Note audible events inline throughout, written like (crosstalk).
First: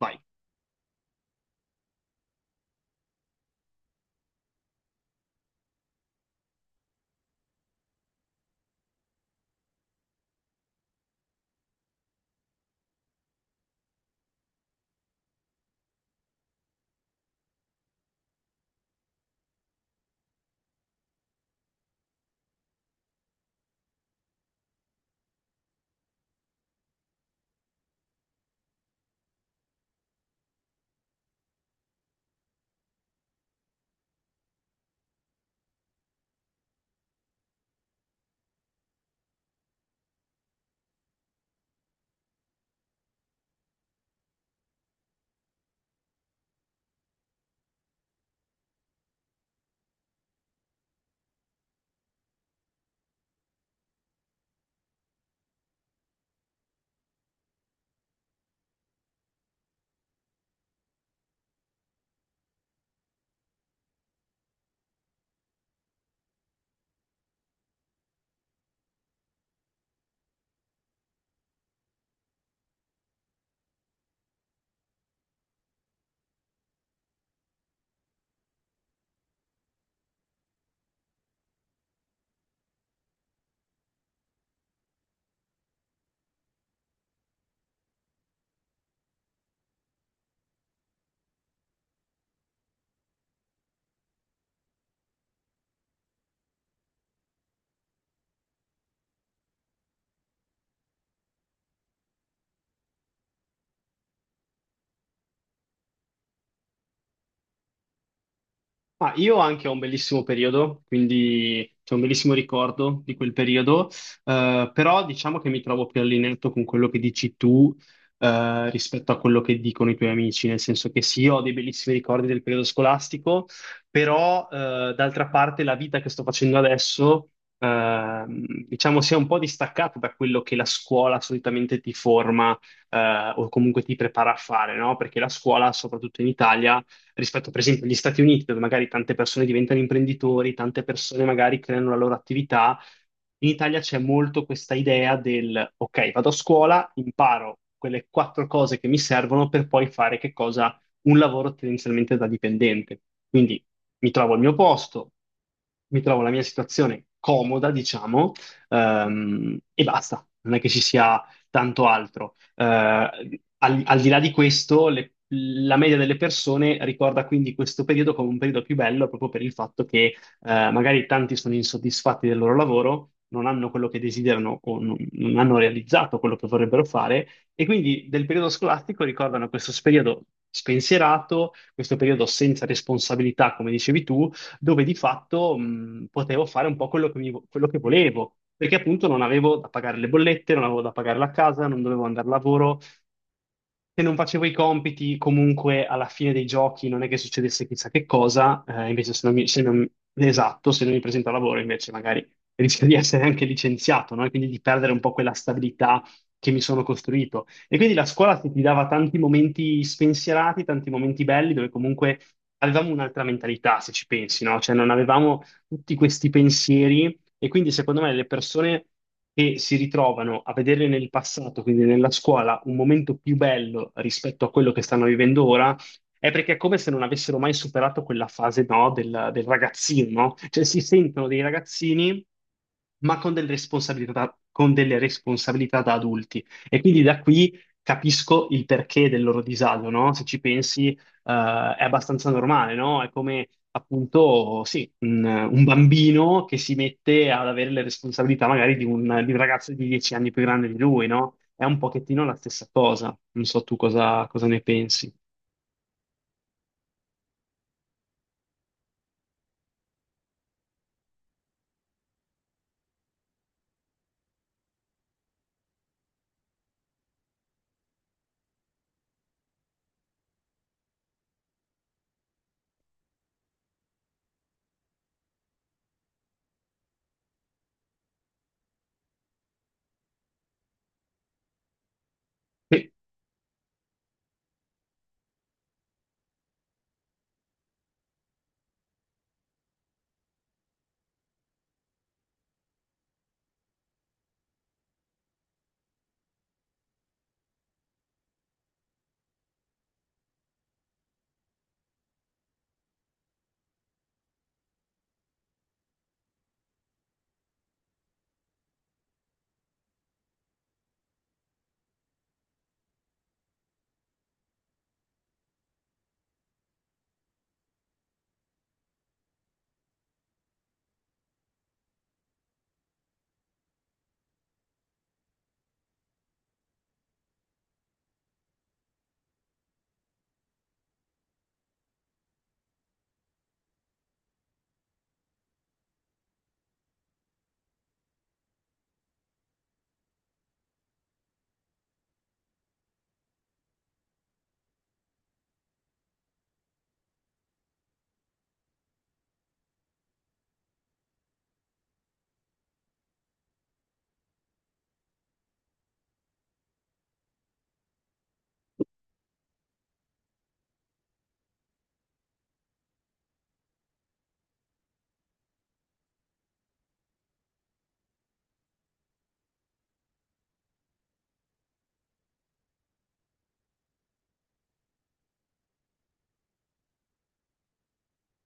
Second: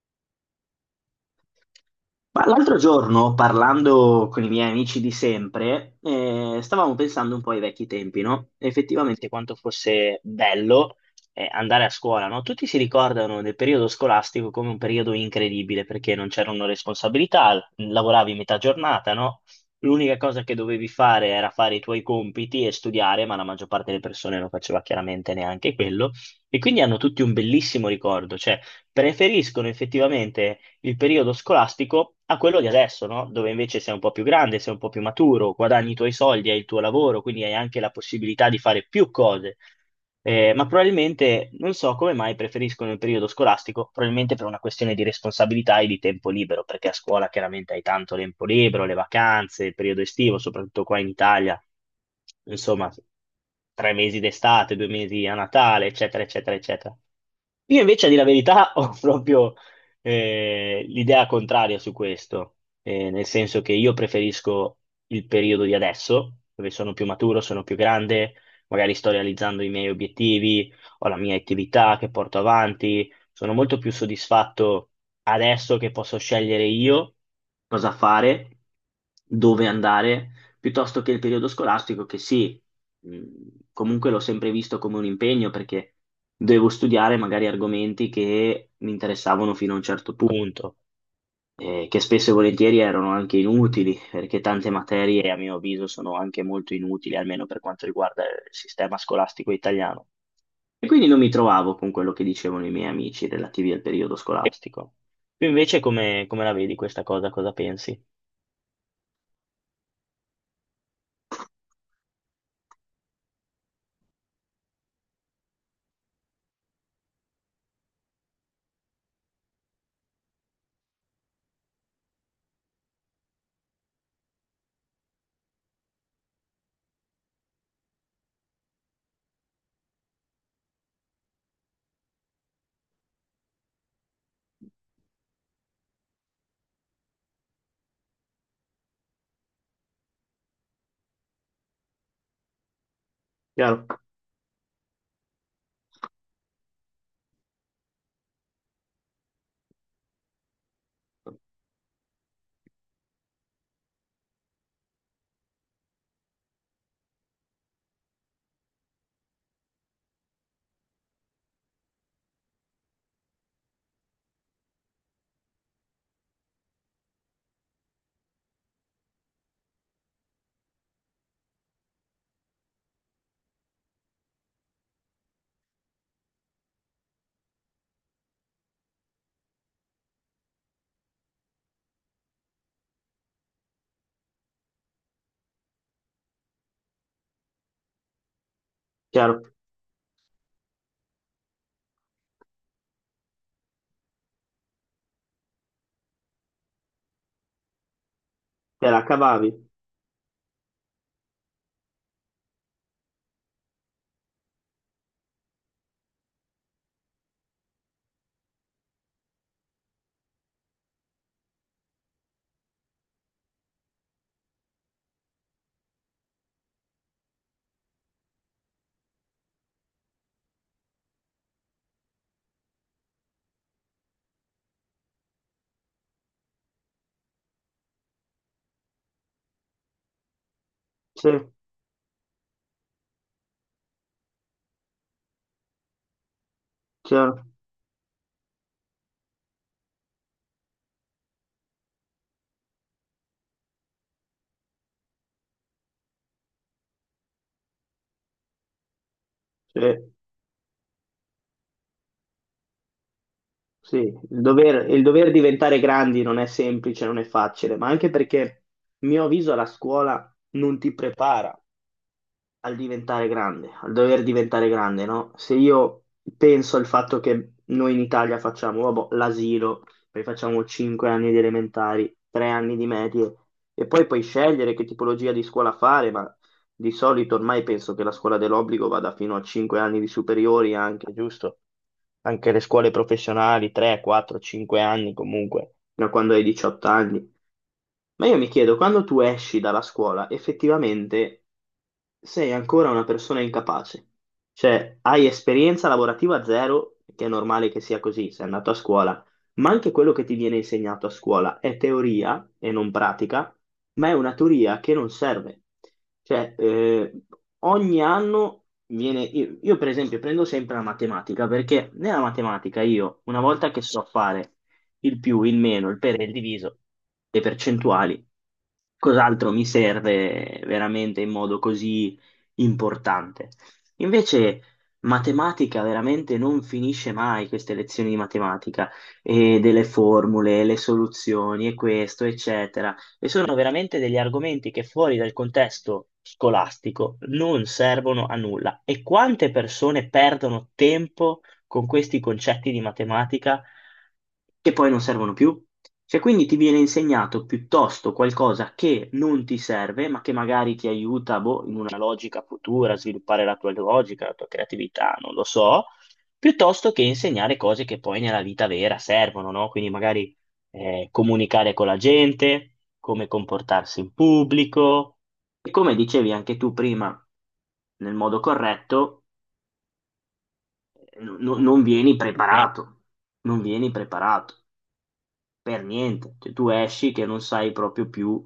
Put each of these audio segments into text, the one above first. Vai. Ma l'altro giorno, parlando con i miei amici di sempre, stavamo pensando un po' ai vecchi tempi, no? Effettivamente quanto fosse bello, andare a scuola, no? Tutti si ricordano del periodo scolastico come un periodo incredibile, perché non c'erano responsabilità, lavoravi metà giornata, no? L'unica cosa che dovevi fare era fare i tuoi compiti e studiare, ma la maggior parte delle persone non faceva chiaramente neanche quello. E quindi hanno tutti un bellissimo ricordo, cioè preferiscono effettivamente il periodo scolastico a quello di adesso, no? Dove invece sei un po' più grande, sei un po' più maturo, guadagni i tuoi soldi, hai il tuo lavoro, quindi hai anche la possibilità di fare più cose. Ma probabilmente non so come mai preferiscono il periodo scolastico, probabilmente per una questione di responsabilità e di tempo libero, perché a scuola chiaramente hai tanto tempo libero, le vacanze, il periodo estivo, soprattutto qua in Italia, insomma, tre mesi d'estate, due mesi a Natale, eccetera, eccetera, eccetera. Io invece, a dire la verità, (laughs) ho proprio l'idea contraria su questo, nel senso che io preferisco il periodo di adesso, dove sono più maturo, sono più grande, magari sto realizzando i miei obiettivi, ho la mia attività che porto avanti, sono molto più soddisfatto adesso che posso scegliere io cosa fare, dove andare, piuttosto che il periodo scolastico che sì, mh, comunque l'ho sempre visto come un impegno. Perché dovevo studiare magari argomenti che mi interessavano fino a un certo punto, che spesso e volentieri erano anche inutili, perché tante materie, a mio avviso, sono anche molto inutili, almeno per quanto riguarda il sistema scolastico italiano. E quindi non mi trovavo con quello che dicevano i miei amici relativi al periodo scolastico. Tu invece come la vedi questa cosa? Cosa pensi? Ah, io anche ho un bellissimo periodo, quindi c'è un bellissimo ricordo di quel periodo, però diciamo che mi trovo più allineato con quello che dici tu, rispetto a quello che dicono i tuoi amici, nel senso che sì, ho dei bellissimi ricordi del periodo scolastico, però, d'altra parte la vita che sto facendo adesso, diciamo, si è un po' distaccata da quello che la scuola solitamente ti forma o comunque ti prepara a fare, no? Perché la scuola, soprattutto in Italia, rispetto per esempio agli Stati Uniti, dove magari tante persone diventano imprenditori, tante persone magari creano la loro attività. In Italia Chiaro, c'è molto questa idea del, ok, vado a scuola, imparo quelle quattro cose che mi servono per poi fare che cosa? Un lavoro tendenzialmente da dipendente. Quindi mi trovo al mio posto, mi trovo la mia situazione comoda, diciamo, e basta, non è che ci sia tanto altro. Eh, al di là di questo, la media delle persone ricorda quindi questo periodo come un periodo più bello proprio per il fatto che magari tanti sono insoddisfatti del loro lavoro, non hanno quello che desiderano o non hanno realizzato quello che vorrebbero fare e quindi del periodo scolastico ricordano questo periodo spensierato, questo periodo senza responsabilità, come dicevi tu, dove di fatto potevo fare un po' quello che, quello che volevo, perché appunto non chiaro, avevo da pagare le bollette, non avevo da pagare la casa, non dovevo andare al lavoro. Se non facevo i compiti, comunque alla fine dei giochi non è che succedesse chissà che cosa, te la invece se non mi, cavavi. se non- esatto, se non mi presento al lavoro invece magari rischio di essere anche licenziato, no? E quindi di perdere un po' quella stabilità che mi sono costruito. E quindi la scuola ti dava tanti momenti spensierati, tanti momenti belli, dove comunque avevamo un'altra mentalità, se ci pensi, no? Cioè non avevamo tutti questi pensieri e quindi secondo me le persone che si ritrovano a vedere nel passato, quindi nella scuola, un momento più bello rispetto a quello che stanno vivendo ora, è perché è come se non avessero mai superato quella fase, no, del ragazzino, no? Cioè si sentono Sì, dei ragazzini, ma con delle responsabilità da adulti. E quindi da chiaro, qui capisco il perché del loro disagio, no? Se ci pensi, è abbastanza normale, no? È come appunto, sì, un bambino che si mette ad avere le responsabilità magari di un ragazzo sì. di 10 anni più grande di lui, no? È un pochettino la stessa cosa. Non so tu Sì, cosa, il cosa ne dover, il pensi. dover diventare grandi non è semplice, non è facile, ma anche perché, a mio avviso, la scuola non ti prepara al diventare grande, al dover diventare grande, no? Se io penso al fatto che noi in Italia facciamo, vabbè, l'asilo, poi facciamo 5 anni di elementari, 3 anni di medie, e poi puoi scegliere che tipologia di scuola fare, ma di solito ormai penso che la scuola dell'obbligo vada fino a 5 anni di superiori anche, giusto? Anche le scuole Sì. professionali, 3, 4, 5 anni comunque, da quando hai 18 anni. Ma io mi chiedo, quando tu esci dalla scuola, effettivamente sei ancora una persona incapace. Cioè, hai esperienza lavorativa zero, che è normale che sia così, sei andato a scuola, ma anche quello che ti viene insegnato a scuola è teoria e non pratica, ma è una teoria che non serve. Cioè, Io, per esempio, prendo sempre la matematica, perché nella matematica io, una volta che so fare il più, il meno, il per e il diviso, le percentuali, cos'altro mi serve veramente in modo così importante. Invece matematica veramente non finisce mai queste lezioni di matematica e delle formule, le soluzioni e questo, eccetera. E sono veramente degli argomenti che fuori dal contesto scolastico non servono a nulla. E quante persone perdono tempo con questi concetti di matematica che poi non servono più. Cioè, quindi ti viene insegnato piuttosto qualcosa che non ti serve, ma che magari ti aiuta, boh, in una logica futura, a sviluppare la tua logica, la tua creatività, non lo so, piuttosto che insegnare cose che poi nella vita vera servono, no? Quindi magari comunicare con la gente, come comportarsi in pubblico e, come dicevi anche tu prima, nel modo corretto, no, non vieni preparato, non vieni preparato per niente. Cioè, tu esci che non sai proprio più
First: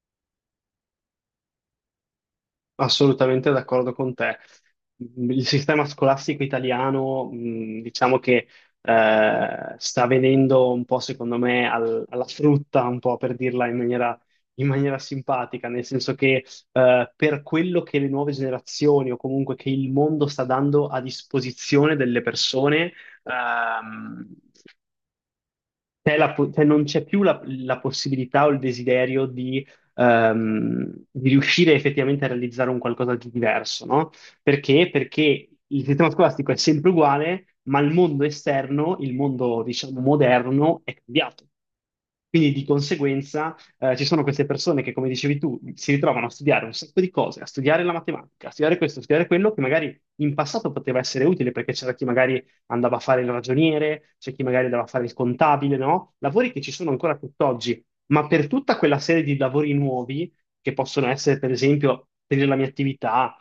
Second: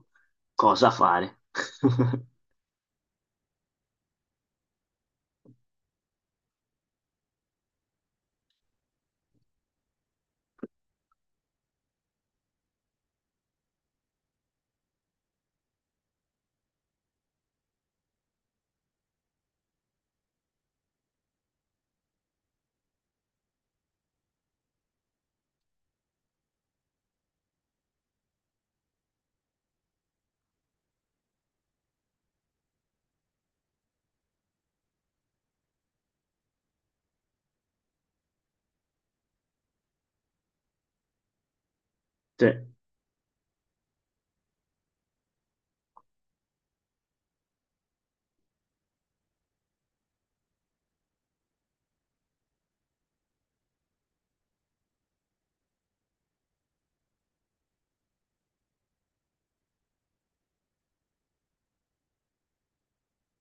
cosa fare. (laughs) Assolutamente d'accordo con te. Il sistema scolastico italiano, diciamo che sta venendo un po', secondo me, alla frutta, un po' per dirla in maniera simpatica, nel senso che per quello che le nuove generazioni o comunque che il mondo sta dando a disposizione delle persone, ehm, c'è cioè non c'è più la possibilità o il desiderio di riuscire effettivamente a realizzare un qualcosa di diverso, no? Perché? Perché il sistema scolastico è sempre uguale, ma il mondo esterno, il mondo, diciamo, moderno è cambiato. Sì, Quindi di conseguenza ci sono queste persone che, come dicevi tu, si ritrovano a studiare un sacco di cose, a studiare la matematica, a studiare questo, a studiare quello, che magari in passato poteva essere utile perché c'era chi magari andava a fare il ragioniere, c'è chi magari andava a fare il contabile, no? Lavori che ci sono ancora tutt'oggi, ma per tutta quella serie di lavori nuovi, che possono essere, per esempio, tenere la mia attività,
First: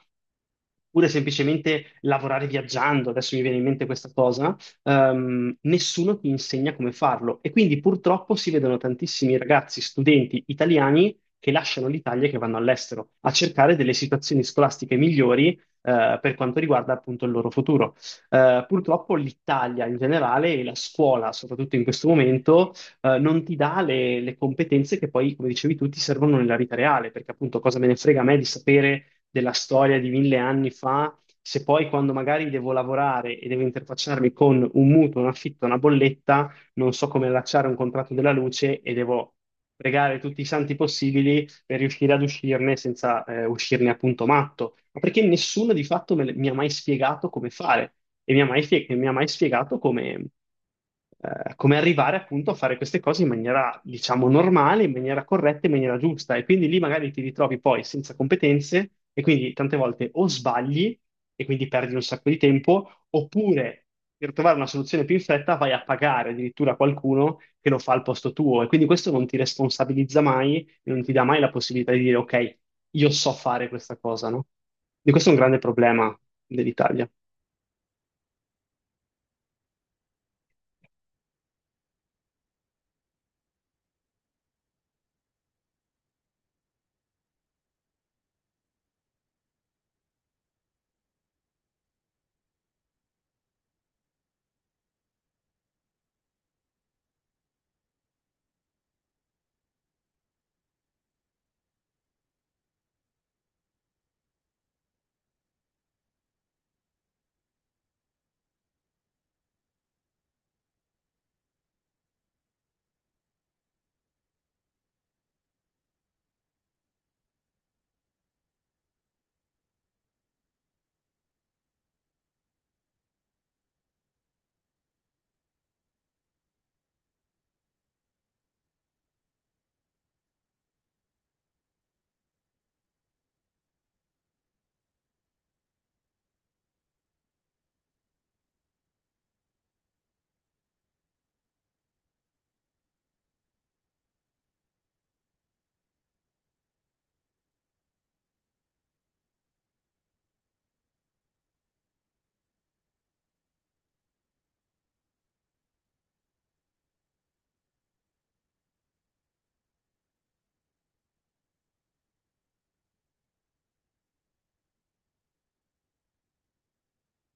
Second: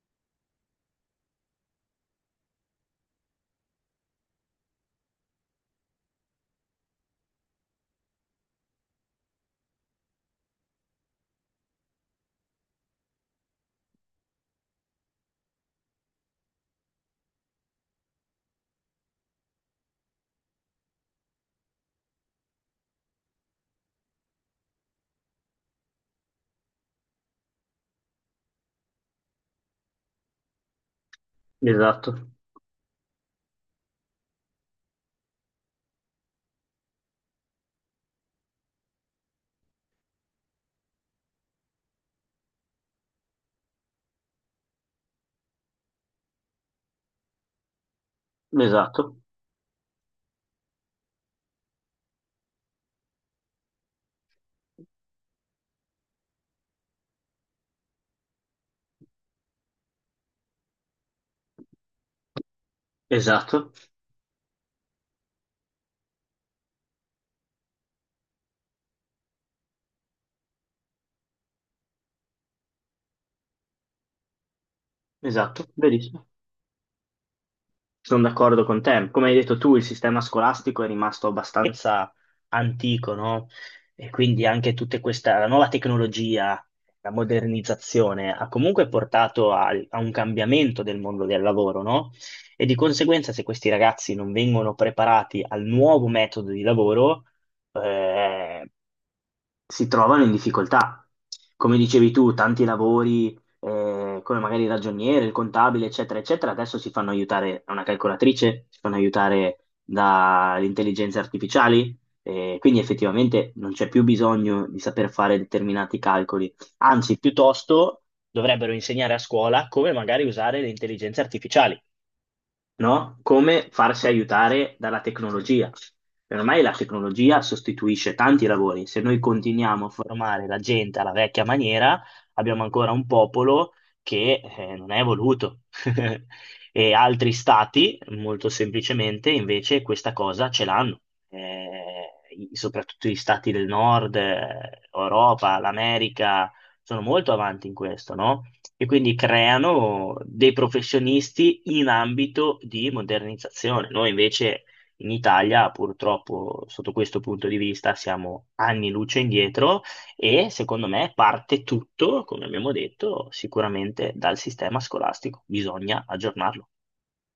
oppure semplicemente lavorare viaggiando, adesso mi viene in mente questa cosa, nessuno ti insegna come farlo. E quindi purtroppo si vedono tantissimi ragazzi, studenti italiani che lasciano l'Italia e che vanno all'estero a cercare delle situazioni scolastiche migliori, per quanto riguarda appunto il loro futuro. Purtroppo l'Italia in generale e la scuola, soprattutto in questo momento, non ti dà le competenze che poi, come dicevi tu, ti servono nella vita reale, perché appunto cosa me ne frega a me di sapere della storia di 1000 anni fa, se poi quando esatto, magari devo lavorare e devo interfacciarmi con un mutuo, un affitto, una bolletta, non so come allacciare un contratto della luce e devo pregare tutti i santi possibili per riuscire ad uscirne senza uscirne appunto matto, ma perché nessuno di fatto mi ha mai spiegato come fare e mi ha mai, e mi ha esatto, mai spiegato come, come arrivare appunto a fare queste cose in maniera, diciamo, normale, in maniera corretta, in maniera giusta. E quindi lì magari ti ritrovi poi senza competenze e quindi tante volte o sbagli e quindi perdi un sacco di tempo, esatto, oppure per trovare una soluzione più in fretta vai a pagare addirittura qualcuno che lo fa al posto tuo e quindi questo non ti responsabilizza mai non ti dà mai la possibilità di dire, ok, io so fare questa cosa, no? E questo è un grande esatto, problema verissimo. dell'Italia. Sono d'accordo con te. Come hai detto tu, il sistema scolastico è rimasto abbastanza antico, no? E quindi anche tutta questa, la nuova tecnologia, la modernizzazione ha comunque portato a un cambiamento del mondo del lavoro, no? E di conseguenza, se questi ragazzi non vengono preparati al nuovo metodo di lavoro, eh, si trovano in difficoltà. Come dicevi tu, tanti lavori, come magari il ragioniere, il contabile, eccetera, eccetera, adesso si fanno aiutare da una calcolatrice, si fanno aiutare dalle intelligenze artificiali, quindi effettivamente non c'è più bisogno di saper fare determinati calcoli. Anzi, piuttosto dovrebbero insegnare a scuola come magari usare le intelligenze artificiali, no? Come farsi aiutare dalla tecnologia. E ormai la tecnologia sostituisce tanti lavori. Se noi continuiamo a formare la gente alla vecchia maniera, abbiamo ancora un popolo che non è evoluto. (laughs) E altri stati, molto semplicemente, invece questa cosa ce l'hanno. Soprattutto gli stati del nord, Europa, l'America, sono molto avanti in questo, no? E quindi creano dei professionisti in ambito di modernizzazione. Noi invece in Italia, purtroppo, sotto questo punto di vista, siamo anni luce indietro e secondo me parte tutto, come abbiamo detto, sicuramente dal sistema scolastico. Bisogna aggiornarlo.